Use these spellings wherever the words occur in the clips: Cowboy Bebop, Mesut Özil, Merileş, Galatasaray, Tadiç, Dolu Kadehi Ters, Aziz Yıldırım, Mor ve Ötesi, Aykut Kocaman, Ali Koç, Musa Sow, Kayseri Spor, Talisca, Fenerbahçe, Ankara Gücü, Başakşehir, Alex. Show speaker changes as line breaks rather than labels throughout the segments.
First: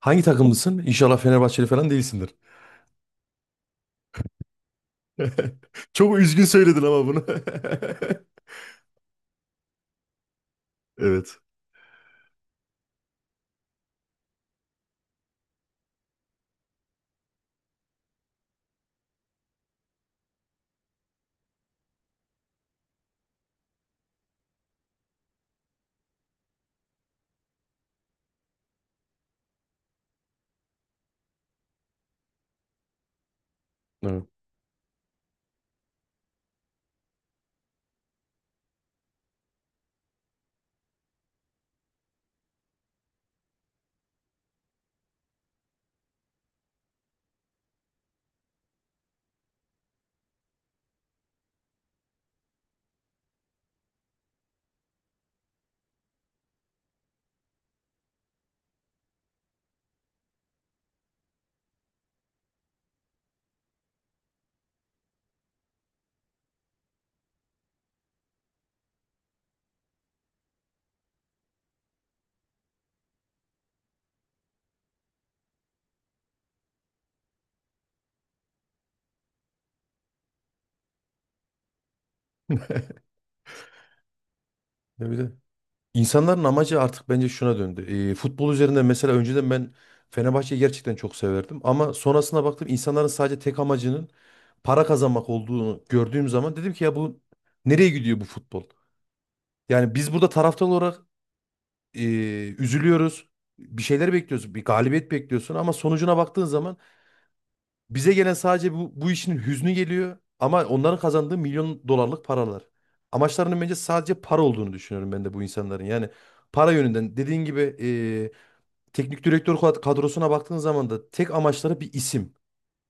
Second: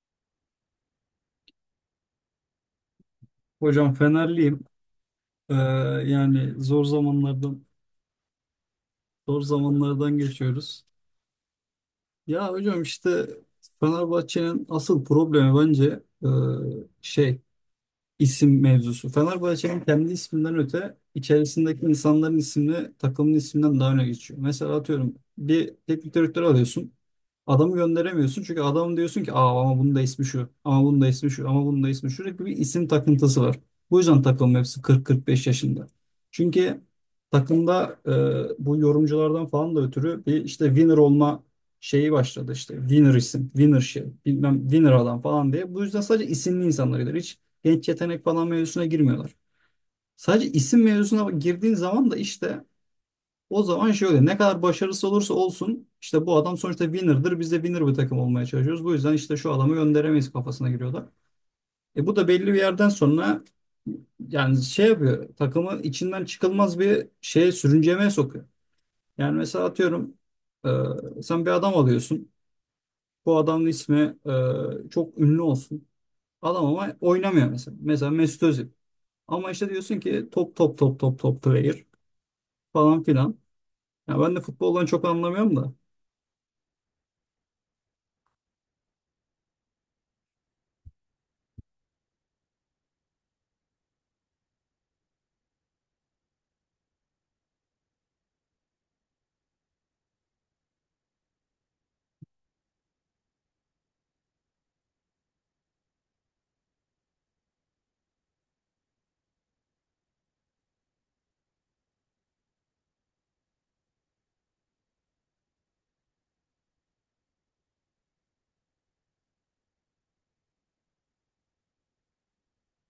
Hangi takımlısın? İnşallah Fenerbahçeli falan değilsindir.
Hocam Fenerliyim. Ee,
Çok üzgün
yani
söyledin
zor
ama bunu.
zamanlardan geçiyoruz.
Evet.
Ya hocam işte Fenerbahçe'nin asıl problemi bence şey isim mevzusu. Fenerbahçe'nin kendi isminden öte içerisindeki insanların ismi takımın isminden daha öne geçiyor. Mesela atıyorum bir teknik direktör alıyorsun. Adamı gönderemiyorsun çünkü adam diyorsun ki aa, ama bunun da ismi şu, ama bunun da ismi şu, ama bunun da ismi şu, sürekli bir isim takıntısı var. Bu yüzden
Evet.
takım hepsi 40-45 yaşında. Çünkü takımda bu yorumculardan falan da ötürü bir işte winner olma şeyi başladı, işte winner isim, winner şey, bilmem winner adam falan diye. Bu yüzden sadece isimli insanlar gider. Hiç genç yetenek falan mevzusuna girmiyorlar. Sadece isim mevzusuna girdiğin zaman da işte o zaman şöyle, ne kadar başarısız olursa olsun işte bu adam sonuçta winner'dır. Biz de winner bir takım olmaya çalışıyoruz. Bu yüzden işte şu adamı gönderemeyiz kafasına giriyorlar. Bu da belli bir yerden sonra yani şey yapıyor, takımı içinden çıkılmaz bir şeye, sürüncemeye sokuyor. Yani mesela atıyorum sen bir adam alıyorsun. Bu adamın ismi çok ünlü olsun. Adam ama oynamıyor mesela. Mesela Mesut Özil. Ama işte diyorsun ki top top top top top player falan filan. Ya ben de futboldan çok
Ne bir
anlamıyorum da.
İnsanların amacı artık bence şuna döndü. Futbol üzerinde mesela önceden ben Fenerbahçe'yi gerçekten çok severdim. Ama sonrasına baktım insanların sadece tek amacının para kazanmak olduğunu gördüğüm zaman dedim ki ya bu nereye gidiyor bu futbol? Yani biz burada taraftar olarak e, üzülüyoruz. Bir şeyler bekliyoruz. Bir galibiyet bekliyorsun ama sonucuna baktığın zaman bize gelen sadece bu işin hüznü geliyor ama onların kazandığı milyon dolarlık paralar. Amaçlarının bence sadece para olduğunu düşünüyorum ben de bu insanların. Yani para yönünden dediğin gibi teknik direktör kadrosuna baktığın zaman da tek amaçları bir isim.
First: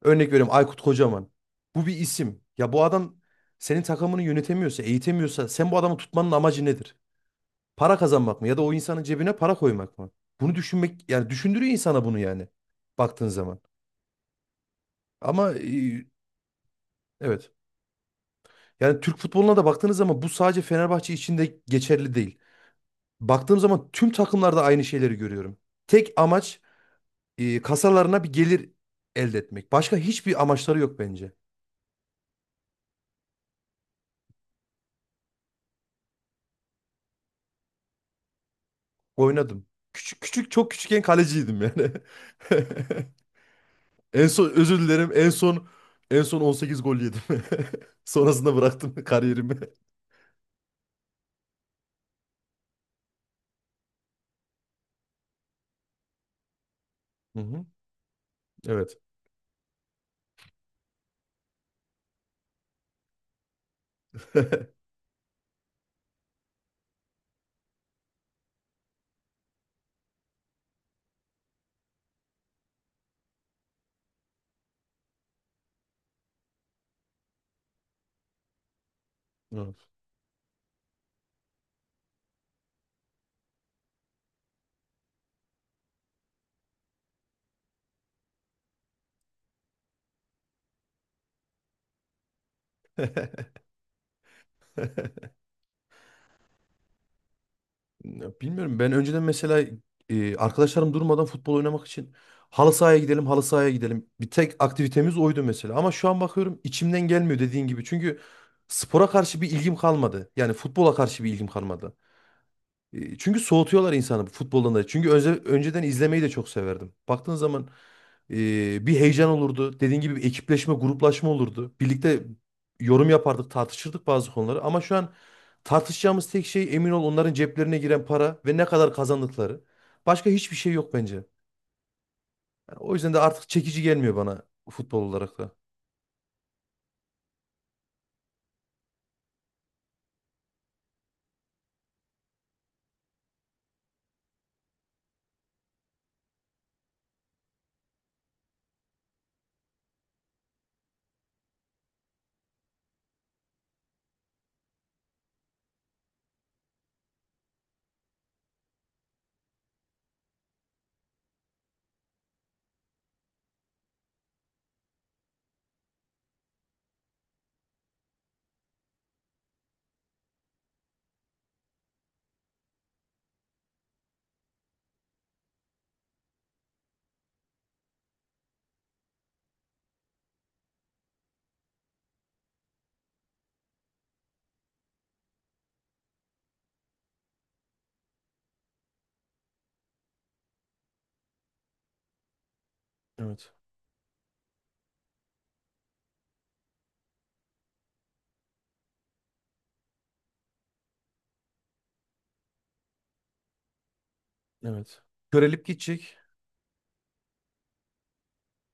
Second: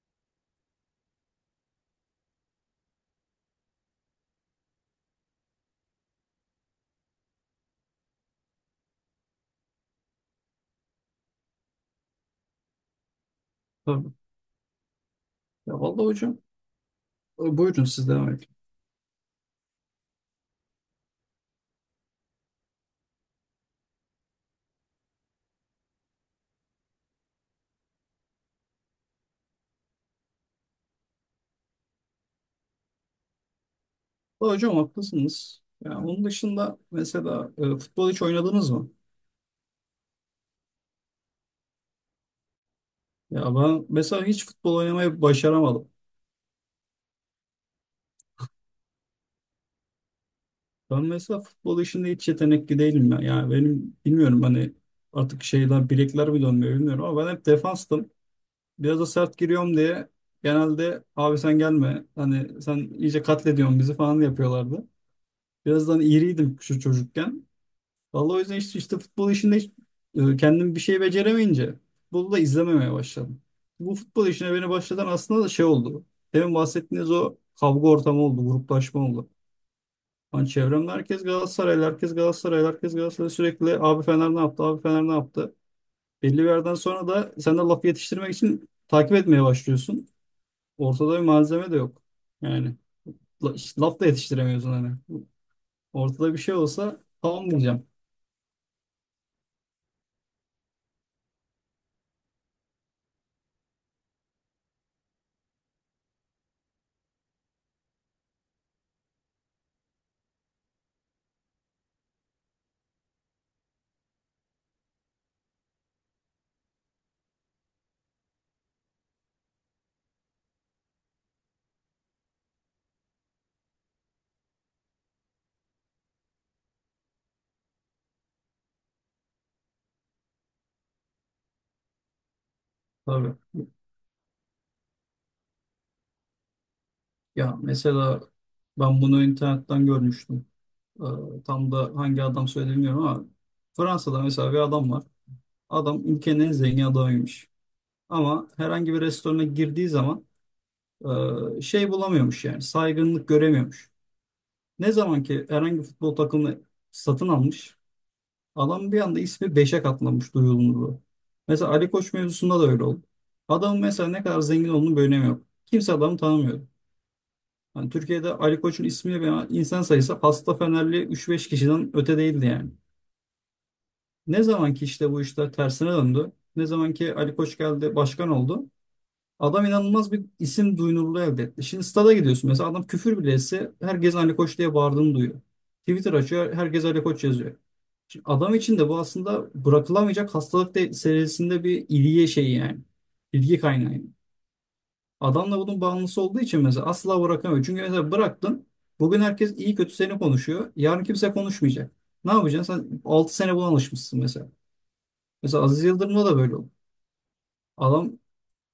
Örnek veriyorum Aykut Kocaman. Bu bir isim. Ya bu adam senin takımını yönetemiyorsa, eğitemiyorsa sen bu adamı tutmanın amacı nedir? Para kazanmak mı ya da o insanın cebine para koymak mı? Bunu düşünmek yani düşündürüyor insana bunu yani baktığın zaman.
Tabii.
Ama
Ya vallahi hocam
evet.
buyurun siz devam edin.
Yani Türk futboluna da baktığınız zaman bu sadece Fenerbahçe için de geçerli değil. Baktığım zaman tüm takımlarda aynı şeyleri görüyorum. Tek amaç kasalarına bir gelir elde etmek. Başka hiçbir amaçları yok bence.
Vallahi hocam haklısınız. Ya onun dışında mesela futbol hiç oynadınız mı?
Oynadım. Küçük küçük çok küçükken kaleciydim yani.
Ya ben mesela
En
hiç
son
futbol
özür dilerim.
oynamayı
En son
başaramadım.
en son 18 gol yedim. Sonrasında bıraktım kariyerimi.
Ben mesela futbol işinde hiç yetenekli değilim ya. Yani benim bilmiyorum, hani artık şeyler, bilekler mi dönmüyor bilmiyorum, ama ben
Hı
hep
hı.
defanstım.
Evet.
Biraz da sert giriyorum diye genelde "abi sen gelme, hani sen iyice katlediyorsun bizi" falan yapıyorlardı. Birazdan iriydim şu çocukken. Vallahi o yüzden işte futbol işinde hiç, kendim bir şey beceremeyince futbolu da izlememeye başladım. Bu futbol işine beni başlatan aslında da şey oldu. Demin bahsettiğiniz o kavga ortamı oldu, gruplaşma oldu.
Evet.
Hani çevremde herkes Galatasaraylı, herkes Galatasaraylı, herkes Galatasaray, sürekli "abi Fener ne yaptı, abi Fener ne yaptı". Belli bir yerden sonra da sen de lafı yetiştirmek için takip etmeye başlıyorsun. Ortada bir malzeme de yok. Yani işte laf da yetiştiremiyorsun hani. Ortada bir şey olsa tamam diyeceğim.
Ya, bilmiyorum. Ben önceden mesela arkadaşlarım durmadan futbol oynamak için halı sahaya gidelim, halı sahaya gidelim. Bir tek aktivitemiz oydu mesela. Ama şu an bakıyorum içimden gelmiyor dediğin gibi. Çünkü spora karşı bir ilgim kalmadı. Yani futbola karşı bir ilgim kalmadı. Çünkü soğutuyorlar insanı futboldan da. Çünkü önceden izlemeyi de çok severdim. Baktığın zaman bir heyecan olurdu. Dediğin gibi bir ekipleşme, gruplaşma olurdu. Birlikte yorum yapardık, tartışırdık bazı konuları. Ama şu an tartışacağımız tek şey emin ol onların ceplerine giren para ve ne kadar kazandıkları. Başka hiçbir şey yok bence. Yani o yüzden de
Tabii.
artık çekici gelmiyor bana futbol olarak da.
Ya mesela ben bunu internetten görmüştüm. Ee, tam da hangi adam söyledi bilmiyorum ama Fransa'da mesela bir adam var. Adam ülkenin en zengin adamıymış. Ama herhangi bir restorana girdiği zaman şey bulamıyormuş, yani saygınlık göremiyormuş. Ne zaman ki herhangi bir futbol takımını satın almış, adam bir anda ismi beşe katlanmış, duyulurluğu. Mesela Ali Koç mevzusunda da öyle oldu. Adamın mesela ne kadar zengin olduğunu bir önemi yok. Kimse adamı tanımıyor. Yani Türkiye'de Ali Koç'un ismiyle beraber, insan sayısı, hasta Fenerli 3-5 kişiden öte değildi yani. Ne zaman ki işte bu işler tersine döndü, ne zaman ki Ali Koç geldi, başkan oldu, adam inanılmaz bir isim duyunurluğu elde etti. Şimdi stada gidiyorsun mesela, adam küfür bile etse herkes Ali Koç diye bağırdığını duyuyor. Twitter açıyor, herkes Ali Koç yazıyor. Şimdi adam için de bu aslında bırakılamayacak hastalık serisinde bir ilgi şeyi yani.
Evet,
İlgi kaynağı. Adam da bunun bağımlısı olduğu için mesela asla bırakamıyor. Çünkü mesela bıraktın. Bugün herkes iyi kötü seni konuşuyor, yarın kimse konuşmayacak. Ne yapacaksın? Sen 6 sene buna alışmışsın mesela.
evet.
Mesela
Körelip
Aziz
gidecek.
Yıldırım'da da böyle oldu. Adam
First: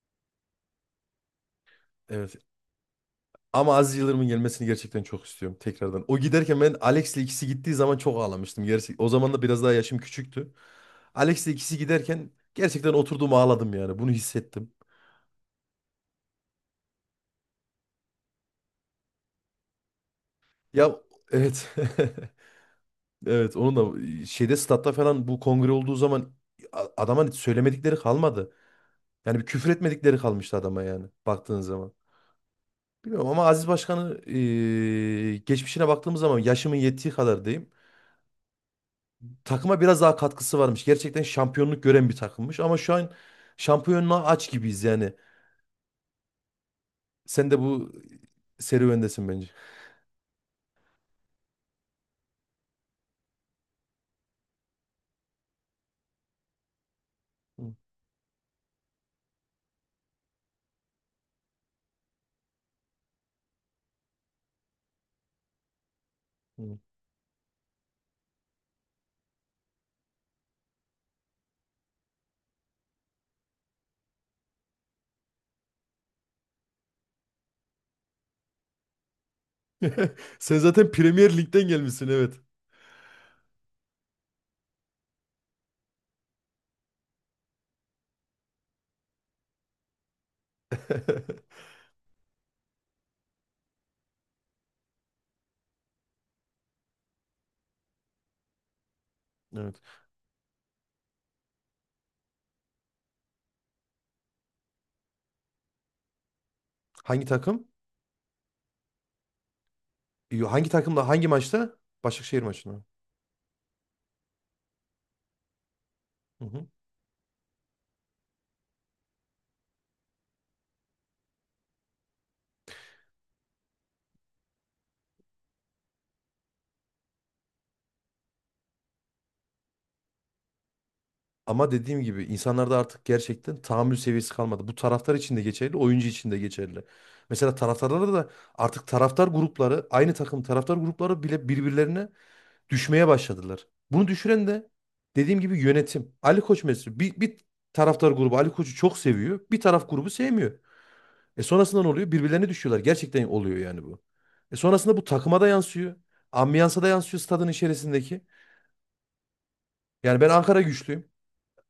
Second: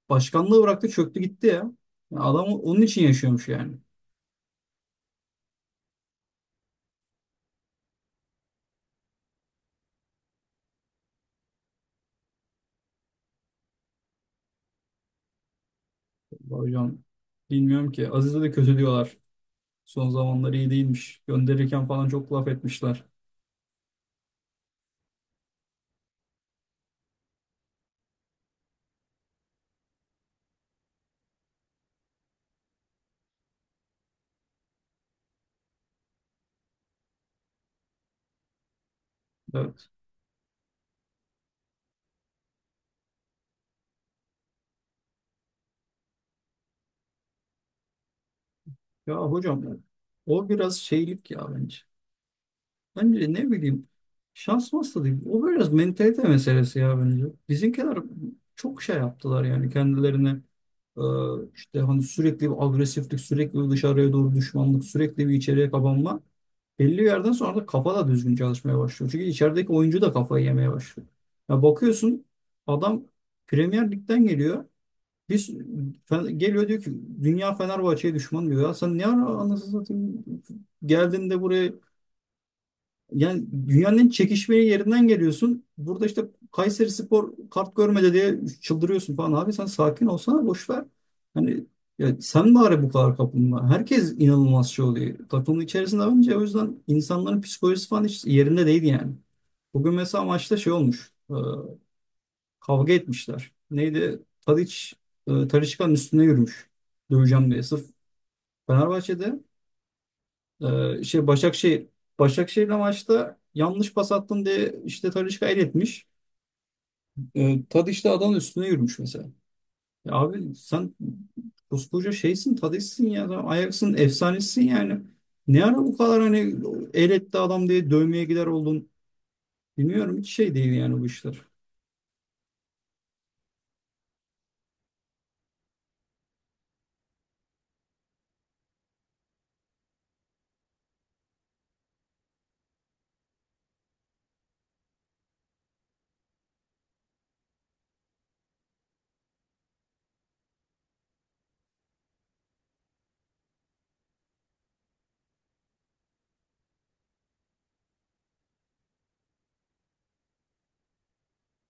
başkanlığı bıraktı, çöktü gitti ya. Yani
Evet.
adam onun için yaşıyormuş
Ama
yani.
Aziz Yıldırım'ın gelmesini gerçekten çok istiyorum tekrardan. O giderken ben Alex'le ikisi gittiği zaman çok ağlamıştım. Gerçek, o zaman da biraz daha yaşım küçüktü. Alex'le ikisi giderken gerçekten oturduğum ağladım yani. Bunu hissettim.
Vallahi hocam bilmiyorum ki. Aziz'e de kötü diyorlar. Son zamanları iyi
Ya,
değilmiş.
evet.
Gönderirken falan çok laf etmişler.
Evet, onun da şeyde statta falan bu kongre olduğu zaman adama söylemedikleri kalmadı. Yani bir küfür etmedikleri kalmıştı adama yani baktığın zaman. Bilmiyorum ama Aziz Başkan'ı geçmişine baktığımız zaman yaşımın yettiği kadar diyeyim. Takıma
Evet.
biraz daha katkısı varmış. Gerçekten şampiyonluk gören bir takımmış ama şu an şampiyonluğa aç gibiyiz yani. Sen de bu
Ya
serüvendesin bence.
hocam o biraz şeylik ya bence. Bence, ne bileyim, şans masası değil. O biraz mentalite meselesi ya bence.
Hı,
Bizimkiler çok şey yaptılar yani kendilerine, e, işte hani sürekli bir agresiflik, sürekli bir dışarıya doğru düşmanlık, sürekli bir içeriye kapanma.
hı.
Belli bir yerden sonra da kafa da düzgün çalışmaya başlıyor. Çünkü içerideki oyuncu da kafayı yemeye başlıyor. Ya bakıyorsun, adam Premier Lig'den geliyor. Biz geliyor diyor ki dünya Fenerbahçe'ye düşman diyor. Ya sen ne ara, anasını satayım,
Sen zaten Premier
geldin de
Lig'den
buraya,
gelmişsin, evet.
yani dünyanın en çekişmeli yerinden geliyorsun. Burada işte Kayseri Spor kart görmedi diye çıldırıyorsun falan. Abi sen sakin olsana, boş ver. Hani ya sen bari bu kadar kapılma. Herkes inanılmaz şey oluyor. Takımın içerisinde önce, o yüzden insanların psikolojisi falan hiç yerinde değil yani.
Evet.
Bugün mesela maçta şey olmuş. Kavga etmişler. Neydi? Tadiç, Talisca'nın üstüne yürümüş.
Hangi
Döveceğim diye.
takım?
Sırf Fenerbahçe'de,
Yo, hangi
e,
takımla hangi
şey
maçta?
Başakşehir
Başakşehir
Başakşehir'le
maçında.
maçta yanlış pas attın diye işte Talisca el etmiş.
Hı hı.
Tadiç de adamın üstüne yürümüş mesela. Ya abi sen koskoca şeysin, Tadiç'sin ya. Sen Ajax'ın efsanesisin yani. Ne ara bu kadar, hani el etti adam diye dövmeye gider oldun. Bilmiyorum, hiç şey değil yani bu işler.
Ama dediğim gibi insanlarda artık gerçekten tahammül seviyesi kalmadı. Bu taraftar için de geçerli, oyuncu için de geçerli. Mesela taraftarlarda da artık taraftar grupları, aynı takım taraftar grupları bile birbirlerine düşmeye başladılar. Bunu düşüren de dediğim gibi yönetim. Ali Koç mesela bir taraftar grubu Ali Koç'u çok seviyor. Bir taraf grubu sevmiyor. E sonrasında ne oluyor? Birbirlerine düşüyorlar. Gerçekten oluyor yani bu. E sonrasında bu takıma da yansıyor. Ambiyansa da yansıyor stadın içerisindeki. Yani ben Ankara güçlüyüm.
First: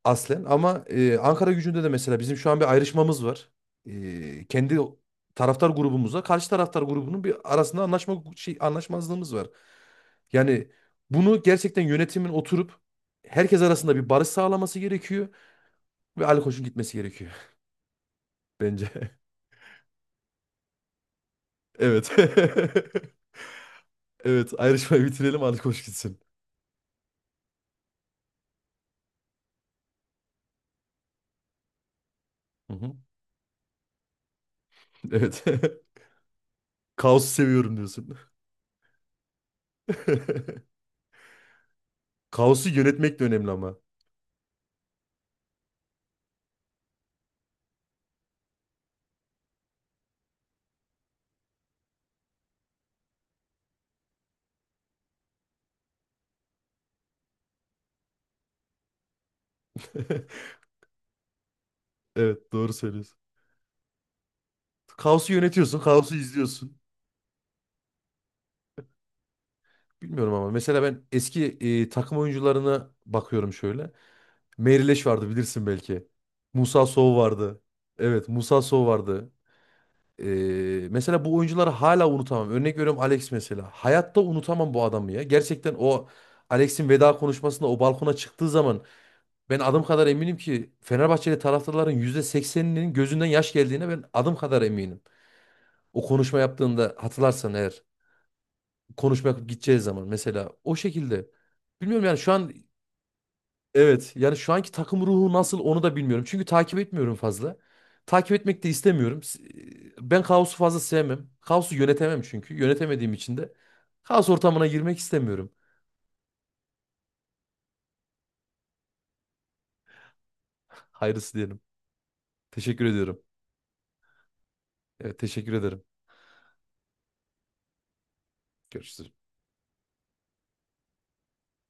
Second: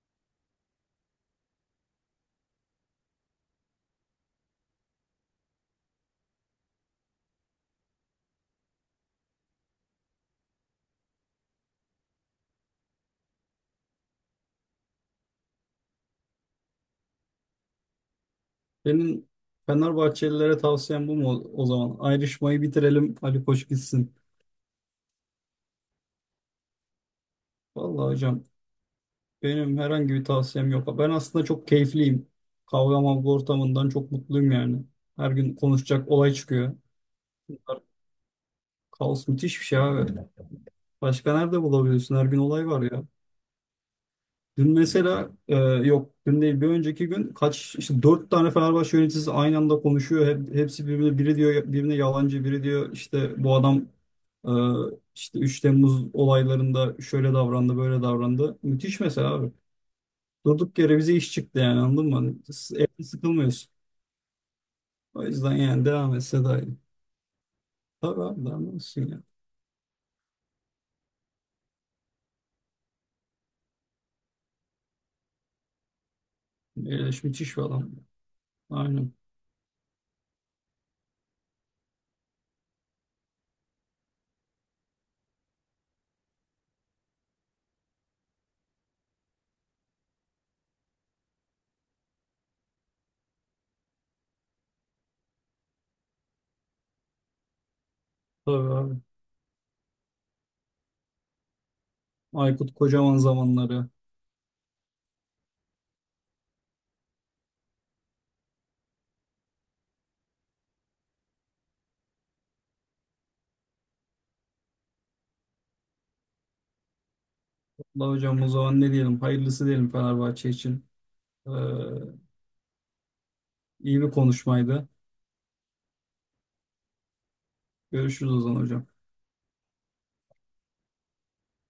Aslen ama Ankara gücünde de mesela bizim şu an bir ayrışmamız var. Kendi taraftar grubumuzla karşı taraftar grubunun bir arasında anlaşmazlığımız var. Yani bunu gerçekten yönetimin oturup herkes arasında bir barış sağlaması gerekiyor ve Ali Koç'un gitmesi gerekiyor bence.
Benim Fenerbahçelilere tavsiyem bu mu o o zaman?
Evet.
Ayrışmayı bitirelim, Ali Koç gitsin.
Evet, ayrışmayı bitirelim Ali Koç gitsin.
Vallahi hocam benim herhangi bir tavsiyem yok. Ben aslında çok keyifliyim.
Hı hı.
Kavga mavga ortamından çok mutluyum yani. Her
Evet.
gün konuşacak olay çıkıyor.
Kaosu seviyorum diyorsun.
Kaos müthiş bir şey abi. Başka nerede bulabiliyorsun? Her gün olay
Kaosu
var ya.
yönetmek de önemli ama.
Dün mesela, yok dün değil bir önceki gün, kaç işte, 4 tane Fenerbahçe yöneticisi aynı anda konuşuyor. Hepsi birbirine, biri diyor birine yalancı, biri diyor işte bu adam e, işte 3 Temmuz olaylarında şöyle davrandı böyle davrandı. Müthiş mesela abi. Durduk yere bize iş çıktı yani, anladın mı? Hani
Evet, doğru
evde
söylüyorsun.
sıkılmıyorsun. O
Kaosu
yüzden
yönetiyorsun,
yani
kaosu
devam etse daha
izliyorsun.
iyi. Tabii abi devam etsin ya.
Bilmiyorum ama mesela ben eski takım oyuncularına bakıyorum şöyle. Merileş vardı bilirsin belki. Musa Sow
Eleş müthiş
vardı.
bir adam.
Evet, Musa Sow
Aynen.
vardı. E, Mesela bu oyuncuları hala unutamam. Örnek veriyorum Alex mesela. Hayatta unutamam bu adamı ya. Gerçekten o Alex'in veda konuşmasında o balkona çıktığı zaman ben adım kadar eminim ki Fenerbahçeli taraftarların %80'inin gözünden yaş geldiğine ben adım kadar eminim. O konuşma yaptığında hatırlarsan eğer.
Tabii abi.
Konuşma yapıp gideceğiz zaman mesela o şekilde. Bilmiyorum yani şu an
Aykut Kocaman zamanları.
evet yani şu anki takım ruhu nasıl onu da bilmiyorum. Çünkü takip etmiyorum fazla. Takip etmek de istemiyorum. Ben kaosu fazla sevmem. Kaosu yönetemem çünkü. Yönetemediğim için de kaos ortamına girmek istemiyorum.
Allah hocam, o zaman ne diyelim? Hayırlısı diyelim Fenerbahçe için.
Hayırlısı
Ee,
diyelim. Teşekkür ediyorum.
iyi bir konuşmaydı.
Evet teşekkür ederim.
Görüşürüz o zaman hocam.
Görüşürüz.